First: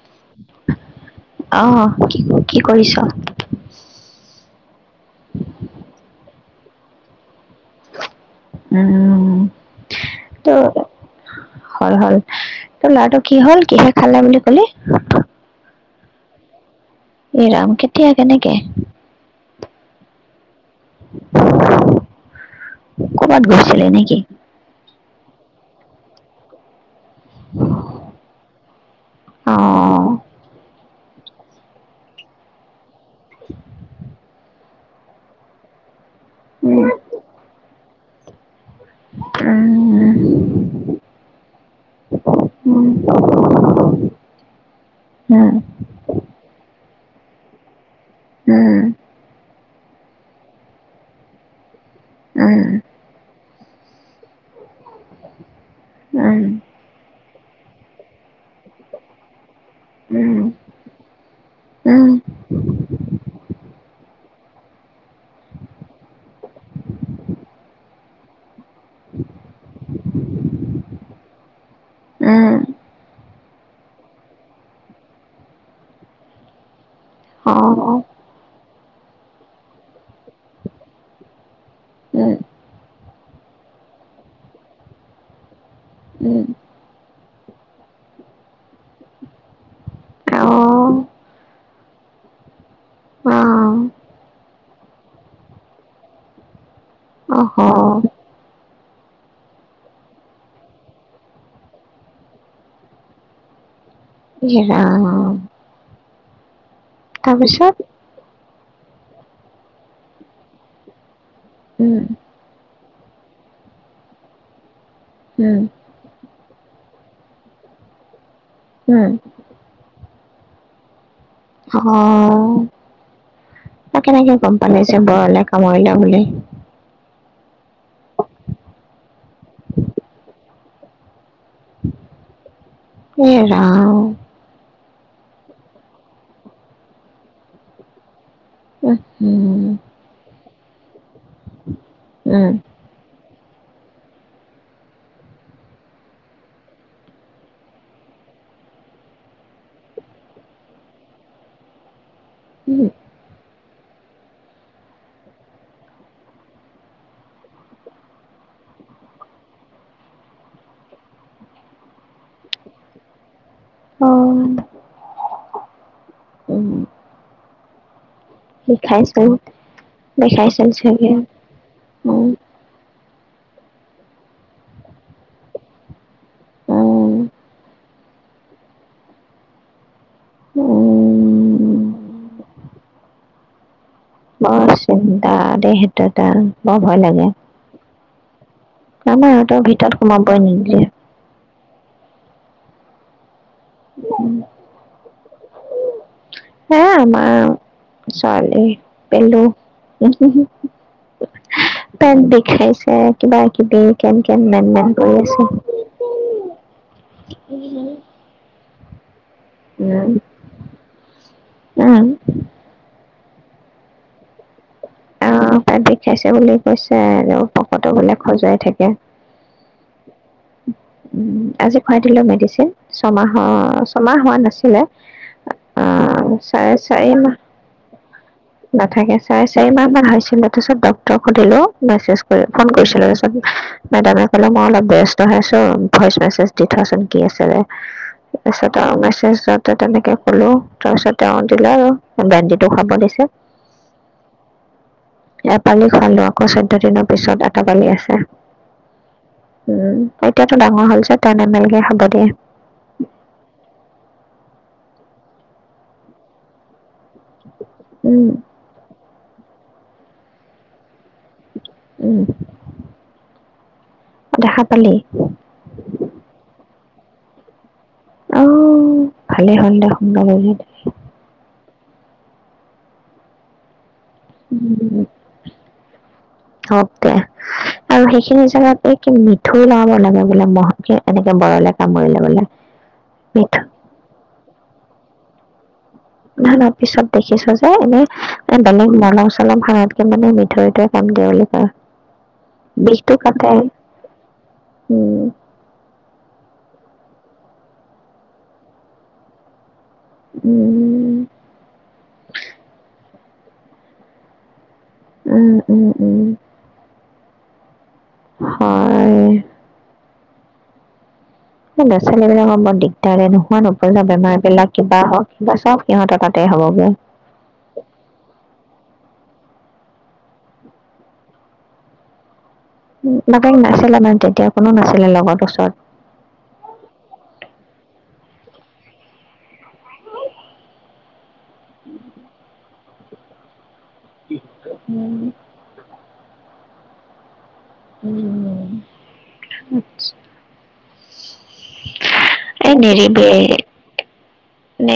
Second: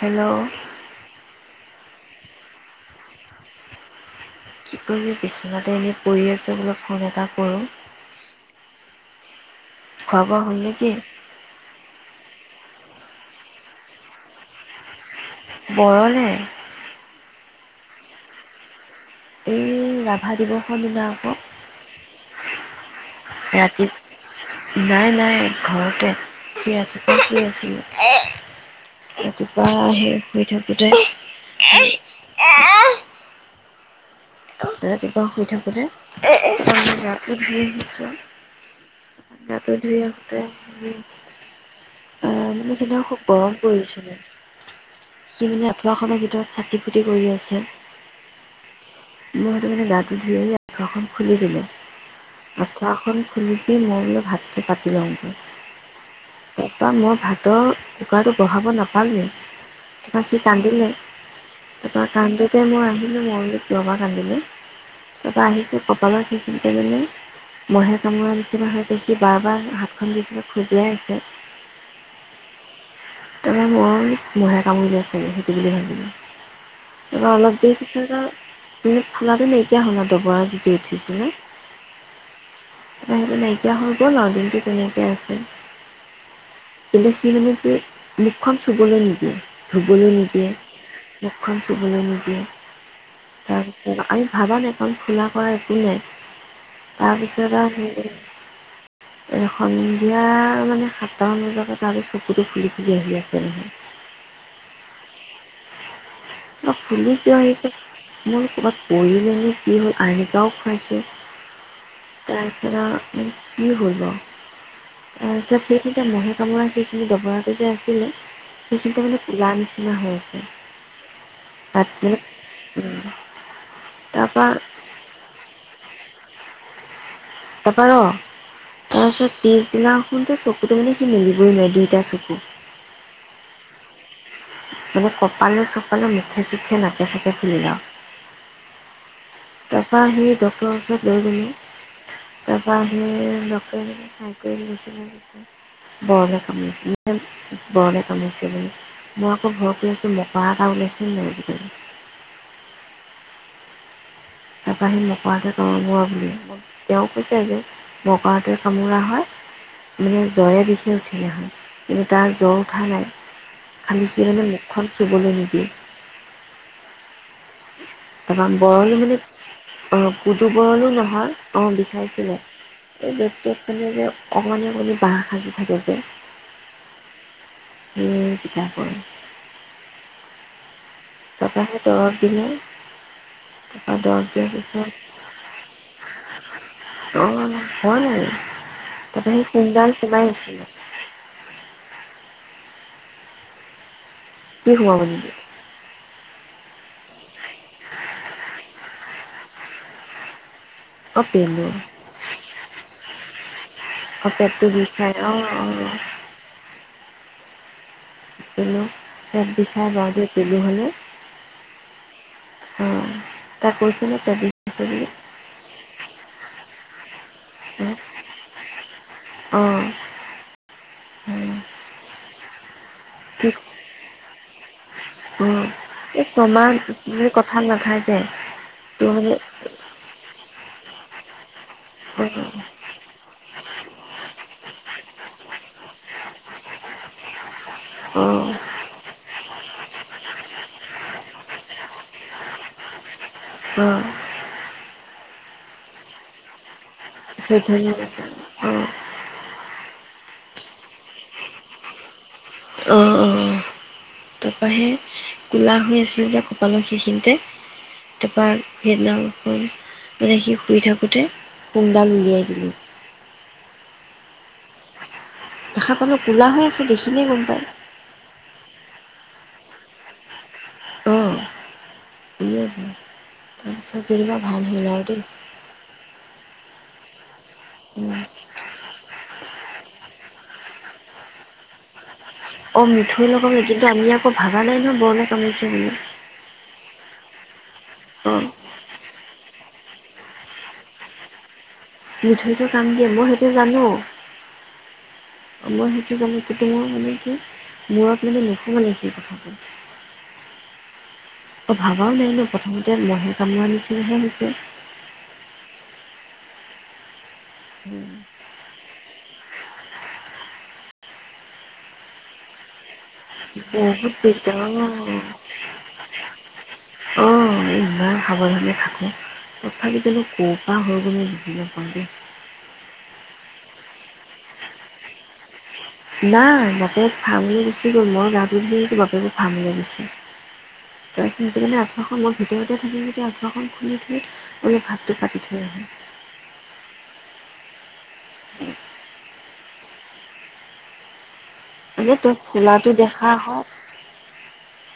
Hello অ', কি কি কৰিছ? কি কৰিবি বিচনাতে এনেই পৰি আছোঁ বোলে ফোন এটা কৰোঁ উম খোৱা বোৱা ত হ'ল নেকি? হল হল তোৰ ল'ৰাটো কি হল কিহে খালে বুলি কলি? [unintelligible] বৰলে এইৰাম কেতিয়া কেনেকে এই ৰাভা দিৱস দিনা আক ক'বাত গৈছিলে নেকি নাই নাই ঘৰতে, ঘৰতে আছিল ঘৰতে আছিল ৰাতিপুৱা অ', আহে শুই থাকো ই [unintelligible] [unintelligible] দাদা কিবা হৈ থাকোঁতে। উম, গাটো ধুই আহিছো। উম, উম, গা ধুই আহোতে চুলি আহ উম, উম, উম, মানে স খুব গৰম পৰিছিলে সি মানে আঁঠুৱাখনৰ ভিতৰত চাকি ফূৰ্তি কৰি আছে। উম মই সেইটো মানে গাটো ধুই আঁঠুৱাখন খুলি দিলোঁ, অ', আঠুৱাখন খুলি দি মই বোলো ভাতটো পাতি লওঁগে তাৰপৰা মই ভাতৰ কুকাৰটো বঢ়াব নাপালোৱে। তাৰপিছত সি উম, কান্দিলে তাৰপৰা কান্দোতে মই আহিলো মই কিয় বা কান্দিলে তাৰপৰা আহিছোঁ কপালৰ সেইখিনিতে মহে কামোৰাৰ নিচিনা যে সি বাৰ বাৰ হাতখন দি পেলনে খজুৱাই আছে। উম, তাৰপৰা মই মহে কামুৰিলে চাগে সেইটো বুলি ভাবিলো তাৰপৰা অলপ দেৰি পিছত আৰু তম ফুলাটো নাইকিয়া হল দবৰা যিটো উঠিছিলা। সেইটো নাইকিয়া হৈ গ'ল দিনটো তেনেকে আছে কিন্তু সি মানে কি মুখখন চুবলৈ নিদিয়ে ধুবলৈ অ', নিদিয়ে মুখখন চুবলৈ নিদিয়ে অ', তাৰপিছত আমি ভাবা নাই কাৰণ ফোলা কৰা একো নাই। তাৰপিছত অহ, আৰু সন্ধিয়া মানে সাতটা মান বজাতে তাৰ চকুটো ফুলিলে, বহি আছে নহয় ইয়ে ৰাম ফুলি কিয় আহিছে তাৰপিছত মোৰ ক'ৰবাত, পৰিলেনো কি হ'ল আইকাও খুৱাইছোঁ। উম, তাৰপিছৰত আও কি হব? অ উম, চেপ দেখি দামহে কামাৰ সেইখিনি দবৰাটো যে আছিলে সেইখিনিতে উম, মানে কোলা নিচিনা হৈ আছে। [unintelligible] তাত মানে অ কেনেকে তাৰপৰা গম পালে যে বৰলে কামোৰিলে বুলি তাৰপা ক তাৰপিছত পিছদিনাখনতে চকুটো মানে সি মেলিবই নোৱাৰে দুইটা চকু। এৰা মানে কপালে চপালে মুখে চুখে নাকে চাকে ফুলি আও। উম হম তাৰপৰা সি ডক্টৰৰ ওচৰত লৈ গ'লো উম তাৰপৰা সি- ডক্টৰ চাই কৰি লৈ কৈছিলে বৰলে কামুৰিছে বৰলে কামুৰিছিলে। মই আকৌ ভয় কৰি আছোঁ মকা এটা ওলাইছে যে আজিকালি উম তাৰপৰা সি মকঁৰাতোৱে কামোব বুলি তেওঁ কৈছে, যে মকঁৰাতোৱে কামোৰা হয় মানে জ্বৰে বিষি উঠিলে হয় কিন্তু তাৰ জ্বৰ উঠা নাই অ খালি সি মানে মুখখন চুবলৈ নিদিয়ে। উম তাপাম বৰলো বুলি বিষাইছিল আহ কুদু বিষাইছিল বৰলো চাগে নহয় আহ উম বিষাইছিলে। এই য'ত তত মানে যে অকণনি অকণনি বাঁহ সাজি থাকে যে, উম সেই কিতাপৰ। তাপাহে উম দৰৱ দিলে তাপা দৰৱ দিয়াৰ পিছত তা দেই সেইটো এটা বৰ ভয় লাগে। অ' হ'ল আৰু মামা তাৰপৰা সেই ইহঁতৰ কোনডাল ভিতৰত সোমাই সোমাবই আছিলে নিদিলে। কি সোমাব নিদিলে? হে আমাৰ ছোৱালী পেলু অ' পেলু পেট বিষাইছে কিবা কি দেৰি কেন অ' কেন পেটটো মেন মেন বিষাই কৰি অ' আছে। অ' [unintelligible] [unintelligible] উম তাত [unintelligible] পেলু হ'লে, উম অ'। তাক কৈছে নে পেট বিষাইছে বুলি? অ' পেট বিষাইছে বুলি কৈছে এনেও। পকৰটো বোলে খজুৱাই থাকে। অ' উ আজি খুৱাই দিলোঁ মেডিচিন। ছমাহৰ - ছমাহ হোৱা নাছিল। [unintelligible] উ এই ছমাহ চাৰি বুলি মাহ কথা নাথাকে। [unintelligible] [unintelligible] চব ডক্টৰক সুধিলো। মেছেজ কৰি, অ' ফোন কৰিছিলে তাৰপিছত মেডামে কলে মই অলপ ব্যচ ত হৈ আছোঁ ভইচ মেছেজ দি থোৱাচোন কি আছিলে। অ', তাৰপিছত আৰু মেছেজত তে তেনেকে কলো, তাৰপিছত তেওঁ দিলে আৰু বেণ্ডিতো খাব দিছে। উম। এপালি খোৱালো আকৌ চৈধ্য দিনত পিছত এটা চৈধ্য পালি জন আছে। অ', উম। এতিয়াতো ডাঙৰ হল যে টেন এম এল কে খাব দিয়ে। অ' অ'। তাৰপা সে কু'লা হৈ আছিল যে কপালৰ সেইখিনি তে উম তাৰপা সেইদিনাও [unintelligible] মানে সি শুই থাকোঁতে শুং দাল উম উলিয়ায় দিলোঁ। দেখা পালি? দেখা পালো কুলা হৈ আছে। দেখিলেই গম পায়। অ' ভালে হল দে [unintelligible] [unintelligible] চব [unintelligible] পা ভাল হয় আৰু দেই। হক দেহ। আৰু সেইখিনি জেগাতে কি মিঠৈ লগাব লাগে বোলে মহে -কি এনেকে বৰলে কামুৰিলে বোলে। অ' মিঠৈ লগাব লাগে কিন্তু আমি আকৌ ভাবা নাই নহ বৰলে কামুৰিছে বুলি। নহয় নহয়, পিছত দেখিছ এ এনে অ', এ বেলেগ নান চলপ ভাতকে মানে মিঠৈটোৱে কাম দিয়া বুলি কয়। মিঠৈতো কাম দিয়ে বিষটো মই কাটে সেইটো জানো। উম মই সে [inaudible] মানে কি মূৰত মানে নুসুমালে সেইখিনি কথা। উম অ ভাবাও নাই নো প্ৰথমতে মহে কাম নিছিনাহে হৈছে উম উম উম। [unintelligible] হয়। এ ল'ৰা ছোৱালী বিলাকৰ বৰ দিগদাৰ ন বহুত দিগদাৰ অ চব সিহঁতৰ তাতে হ'বগে ইমান সাৱধানে থাকো। তথাপিতনো ক'ৰ পৰা হৈ গ'ল মই বুজি নাপাও দে। বাকে নাছিলে মানে তেতিয়া কোনো নাছিলে লগৰ ওচৰত। নাই বাপেক [inaudible] মই গাটো ধুই বাপেকক ভাল লাগিছে। [inaudible] আঠুৱাখন ম ভিতৰত তেতিয়া থাকি যেতিয়া আঠুৱাখন খুলি থ বো ভাতটো পাতি থৈ আহি উম। আতছ মানে তই এ ফুলাটো নেৰিবি দেখা হয়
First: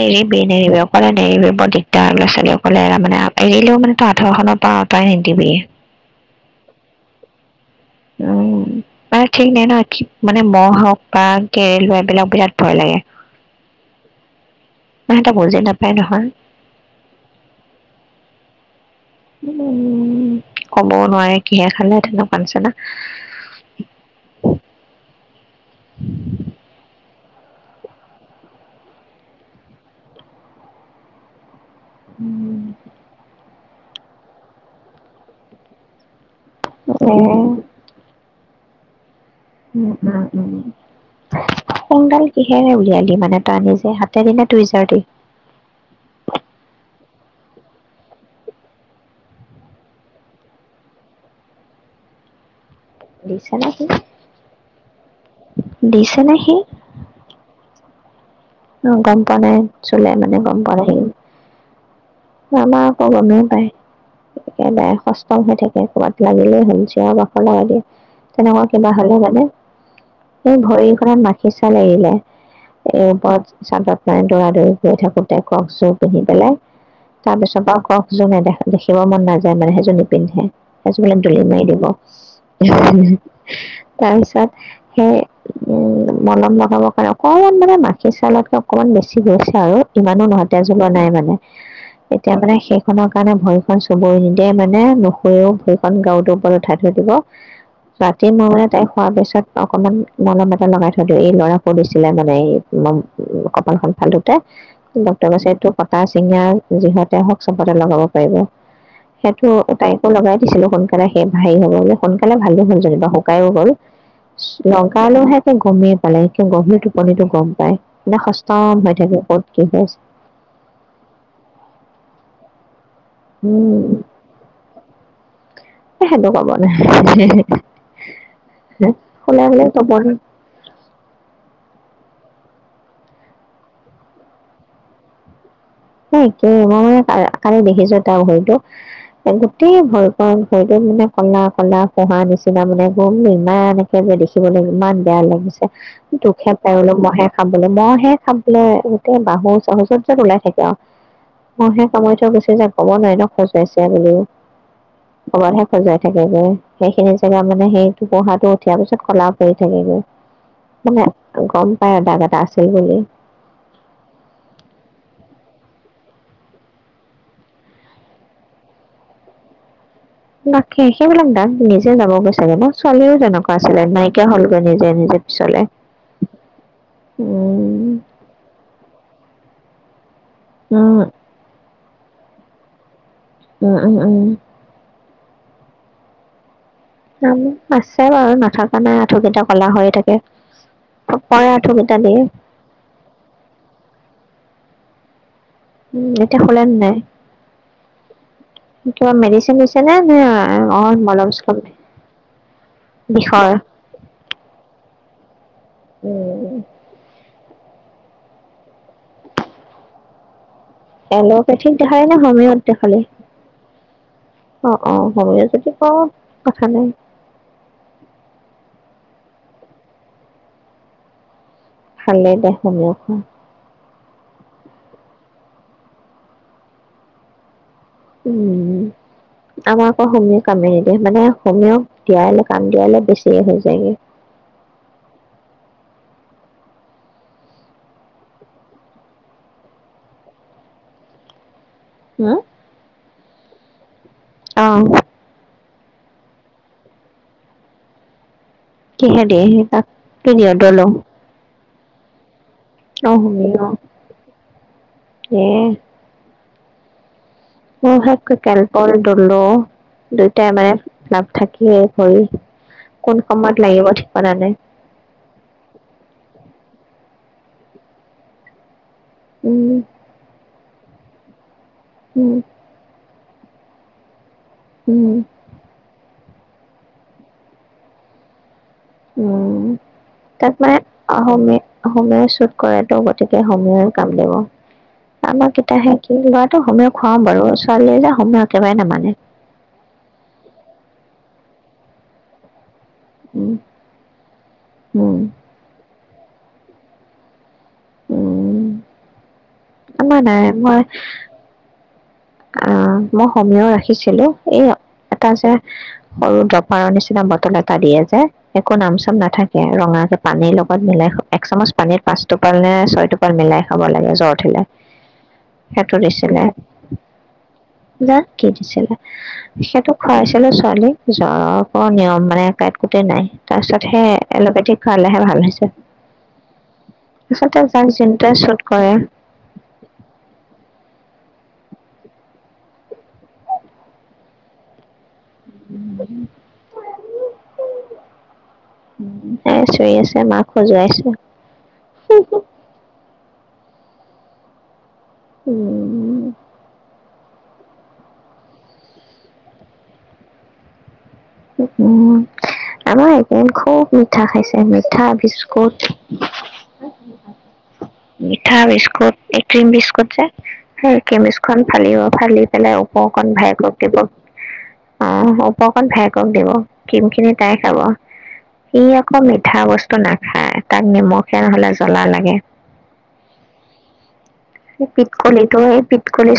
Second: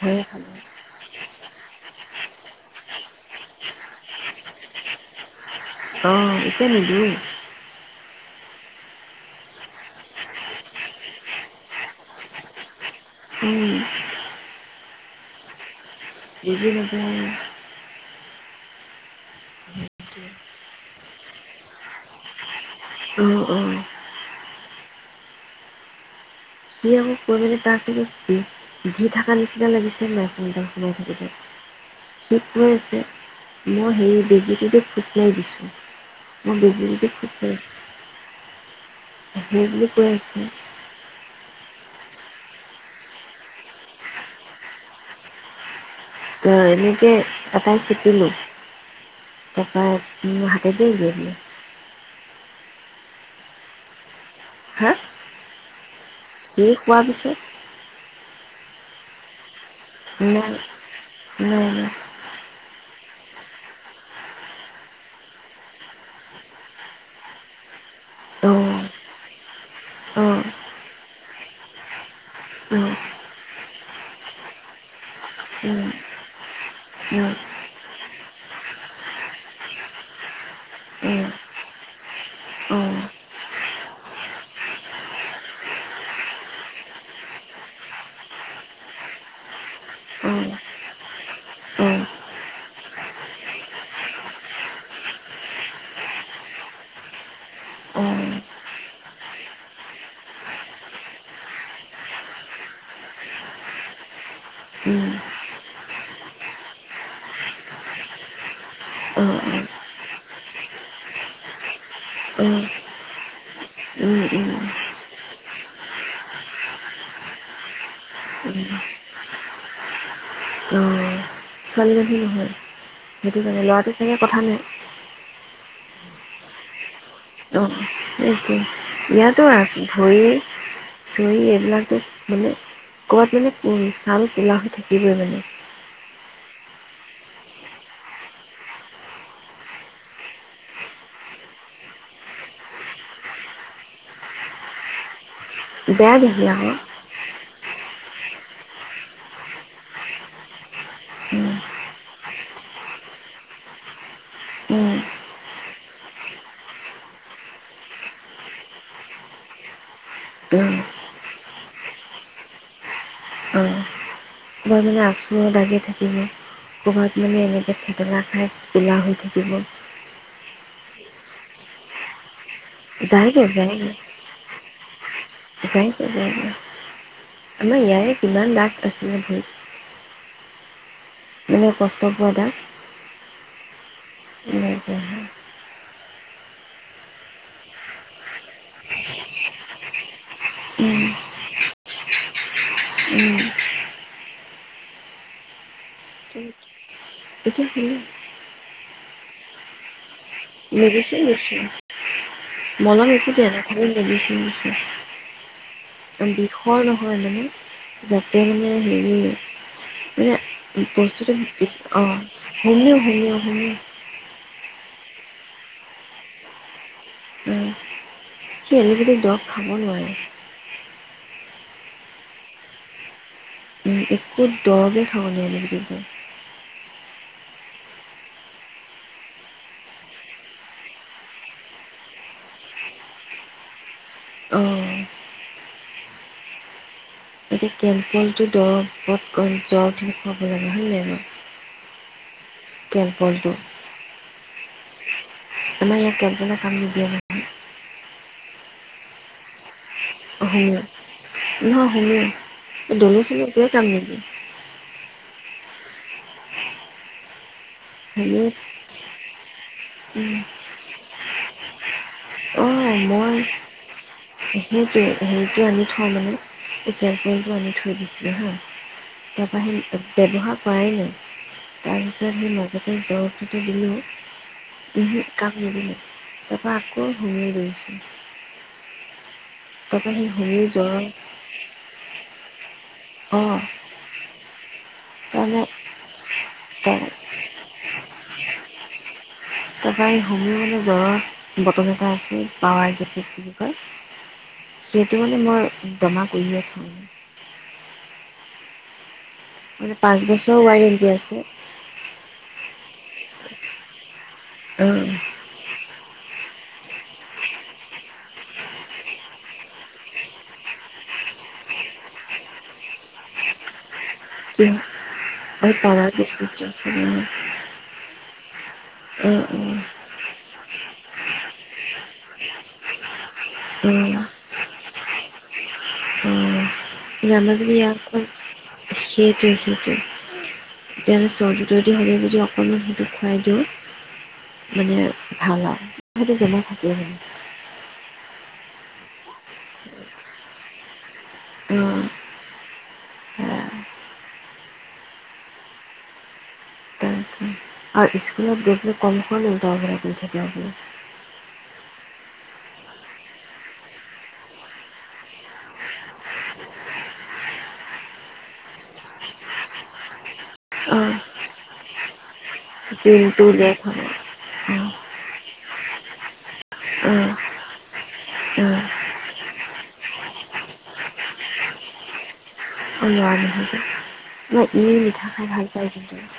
ভয়ে খালোঁ নেৰিবি অকলে নেৰিবি বৰ দিগদাৰ ল'ৰা ছোৱালী অকলে মানে এৰিলেও মানে তই আথোৱাখন পা আঁতৱাই নিদিবি। অ এতিয়া নিদিওঁ উম মানে ঠিক নাই ন মানে মহ' হওক বা কেৰে লোৱা এইবিলাক বিৰাট ভয় লাগে। উম। ম সেটা বুজি নেপ [unintelligible] উম ক'বও নোৱাৰে কিহে খালে তেনেকুৱানিছি না অ অ। সি আকৌ কৈ মেলে তাক চাগে দি থকা নিচিনা লাগিছে মইোনদম [unintelligible] সোমাই থাকোতে শিকি আছে মই হেৰি বেজিকেইটো খুচৱাই দিছোঁ। মই এ বেজিতো খুছোৱাই। উম উম উম। [inaudible] সুং ডাল কিহেৰে উলিয়ালি দি মানে তই নিজে হাতে দি নে তুইজাৰ দি তো এনেকৈ এটাই চেপিলো তাপা মো হাতে দি উলিয়াই দি দিচেনে সি। হা সি সিয়ে শুৱা পিছত অ গম পোৱা নাই। চোলে মানে নাই গম পোৱা নাই নাই [inaudible] আমা গমেইও পায়, একেবাৰে সষ্টম হৈ থাকে ক'ৰবাত লাগিলেই হ'ল চিঞৰ বাখৰ লগাই দিয়ে, তেনেকুৱা অঁ কিবা হ'লে মানে, অঁ এই ভৰিখনত মাখি চাল এৰিলে, অঁ এই ওপৰত। চত মানে দৌৰা দৌৰি গৈ থাকোতেই কৰকচ উম উম পিন্ধি পেলাই, তাৰ পিছত আৰু কৰকচ যোৰ নেদেখা দেখিব মন নাযায় মানে সেইযোৰ নিপিন্ধে, সেইযোৰ মানে দলি মাৰি দিব, উম তাৰপিছত সেই উ মলম লগাবৰ কাৰণে অকমান মানে মাখি। সেই চাউলতকে অকণমান বেছি গৈছে আৰু ইমানো অঁ অঁ নহয় তেজ ওলোৱা নাই মানে, অঁ অঁ এতিয়া মানে সেইখনৰ কাৰণে ভৰি খন চুব নিদিয়ে মানে নুশুৰেও ভৰি খন গাঁৱটোৰ ওপৰত উঠাই থৈ দিব, উম ৰাতি মই মানে তাই সোৱাৰ পিছত অকনমান মলম এটা লগাই থৈ দিওঁ এই ল'ৰা সো দিছিলে মানে এই। কপালখন ফালুতে ডক্তৰে কৈছেএইটো কটা চিঙা যিহতে হওঁক চবতে লগাব পাৰিব অঁ অঁ অঁ সেইটো তাইকো লগাই দিছিলো সোনকালে সেই হৰি হ'ব বুলি সোনকালে ভালো হ'ল যেনিবা শুকাইও গ'ল। উম উম উম লগালেহে। গমেই পালে এতিয়া গভিৰ টোপনিতটো গম। পাই সষ্টম হৈ থাকে ক'ত কি হয়। ছোৱালীৰ মানুহ নহয়। সেইটো কাৰণে উম ল'ৰাটো চাগে কথা নাই। হেনেকুৱা মানে। অ সেইটো ফুলে ইয়াতো ফুলে চবৰে ভৰি, চুই এইবিলাকতো। মানে, ক'ৰবাত মানে চাল কুলা হৈ থাকিবই মানে। সেই মই কালি দেখিছো তাৰ ভৰিটোক গোটেই ভৰি ভৰিটোক মানে, কলা কলা ফোহা নিচিনা মানে গম ইমানকে যে দেখিবলৈ ইমান বেয়া লাগিছে। বেয়া দেখি দুখে আকৌ পায় অঁ গ'লে মহে খাবলৈ মহে। খাবলে গোটেই বাহু চহজত যেত ওলাই থাকে আৰু। মইহে কমাই থৈ গুচি যে ক'ব নোৱাৰিলোঁ খজাইছে বুলিও, অঁ ক'ৰবাতহে সজাই থাকেগৈ সেইখিনি জেগা মানে সেই টোপোহাটো উঠিয়াৰ পিছত কলাও পৰি থাকেগৈ, মানে গম পাই আৰু দাগ এটা আছিল বুলি। ক'ৰবাত মানে আঁচুৰো লাগি থাকিব, ক'ৰবাত মানে এনেকৈ থঠেকেলা খাই কুলা হৈ থাকিব। তাকে সেইবিলাক দাগ নিজে যাব গে। মোৰ ছোৱালীও যায়গৈ যেনেকুৱা আছিলে যায়গৈ নাইকিয়া হ'লগৈ নিজে নিজে পিছলে, যায়গৈ যায়গৈ আমাৰ উম। ইয়াৰে কিমান দাগ আছিলে ভৰিত অ। মানে কষ্ট পোৱা তা। উম উম উম। আছে বাৰু নাথকা নাই আঁঠুকেইটা ক'লা হৈ থাকে। প পাৰে আথু কিতা। কালি। উম এতিয়া শুলা নে নাই। এতিয়া। কিবা মেডিচিন দিছে নে ন। মেডিচিন লৈছে, মলম একো বিষৰ দিয়া নাই মেডিচিন লৈছে, উম বিষৰ নহয় মানে। যাতে মানে হেৰি মানে। বস্তুটো এল'পেথিক অ দেখালি নে হোমিঅ'ত শুনিলোঁ দেখালি শুনিলোঁ শুনিলোঁ। অ অ সময়ে যদি কওঁ, কথা নাই। এলুবেটিক দৰব খাব নোৱাৰে। ভালেই দেহ হ'ব। একো দৰৱে খাব নোৱাৰিব। উম আমাক আকৌ হে কামেই নিদিয়ে মানে হ'লেও দিয়াই লৈ কাম দিয় লৈ বেছিয়ে হৈ যায়গে। অ। এতিয়া কেনলটো দৰত জ্বৰ খুৱাব লাগে হয় ন ন। ন। ফুটবলটো। আহ। আমাৰ ইয়াত কপ্লনা কাম নিদিয়ে নহয়। কিহে দিয়েহী তাক দুুনীয়া দলং [unintelligible] দলিল চছিল একোয়ে কাম নিদিয়ে এ উম হেক কে হোমিও কেলপন দলো দুয়োটাই মানে ভালাব থাকিয়ে ভৰি অঁ কোন মই সময়ত লাগিব। ঠিকনা নাই। সেইটোৱে হেৰিতে আনি থওঁ মানে ইয়াৰপতটো আনি থৈ দিছোঁ হা তাপা উম, ব্যৱহাৰ কাইলৈ তাৰপিছত উম, সি মাজাতে জ্বৰ সিটো দিলোঁ উম, ওহো কাপ নিদিলে তাৰপৰা আকৌ শুমি লৈছোঁ উম তাত মানে জ্বৰৰ অমে অমে কৰাটো গতিকে অঁ সময়ৰ কাম আমাক তাৰমানে কেতা সে কি লটো হমেও তাৰ- খুৱাওঁ বাৰু ছোৱালীয়ে জ মানে একেবাৰে নামানে তাৰপৰা হোমিও মানে জ্বৰৰ বটল এটা আছে পাৱাৰ গেচিপ উম, বুলি কয় উম, সেইটো মানে মই জমা কৰিয়ে থও মানে উম মানে পাঁচ আমাৰ নাই বছৰ মই ৱাৰেণ্টি আছে মই সমীয় ৰাখিছিলোঁ এই এটা অঁ যে সৰু ড্ৰপাৰৰ নিচিনা বটল এটা দিয়ে যে একো নাম চাম নাথাকে ৰঙাকে পানীৰ লগত মিলাই এক চামুচ পানী পাঁচ টোপাল নে ছয় টোপাল মিলাই খাব লাগে। জ্বৰ উঠিলে সেইটো [unintelligible] অঁ [unintelligible] অঁ সেটো খুৱাইছিলো ছোৱালীক জ্বৰক অ নিয়ম মানে কাইত কোটেই নাই তাৰপিছত অঁ সে অঁ এলোপেথিক খালে হে ভাল হৈছে। অ' [unintelligible] আচলতে যাক যোনটোৱে চুট কৰে সেইটোৱে, সেইটোৱে। তেতিয়াহ'লে চৰ্দি-তৰ্দি হ'লে যদি, অকণমান সেইটো খুৱাই দিওঁ। মানে, ভাল আৰু। সেইটো যেনে থাকি আহিলে। হে চিয়ৰি আছে। মাক খজুৱাইছে। অ', সেয়া উম। তাকে আৰু স্কুলত গৈ পেলাই কমখন [unintelligible] থাকে বোলো উম, আমাৰ এইকেইদিন খুব মিঠা খাইছে। মিঠা বিস্কুট। মিঠা বিস্কুট, এই ক্ৰীম বিস্কুট যে, সেই অ', ক্ৰীম বিস্কুটখন ফালিব, ফালি। পেলাই ওপৰকণ দিনটো উলিয়াই ভায়েকক দিব, খাব অ'। অকণ ভায়েকক দিব। অ', ক্ৰীমখিনি তাই খাব। ই অ', আকৌ মিঠা বস্তু নাখায়, তাক নিমখীয়া নহ'লে, জ্বলা লাগে। অনোৱাৰ নহয় যে, নহয় এই ই মিঠা খাই পিতকলিটো ভাল এই পায় কিন্তু। পিতকলি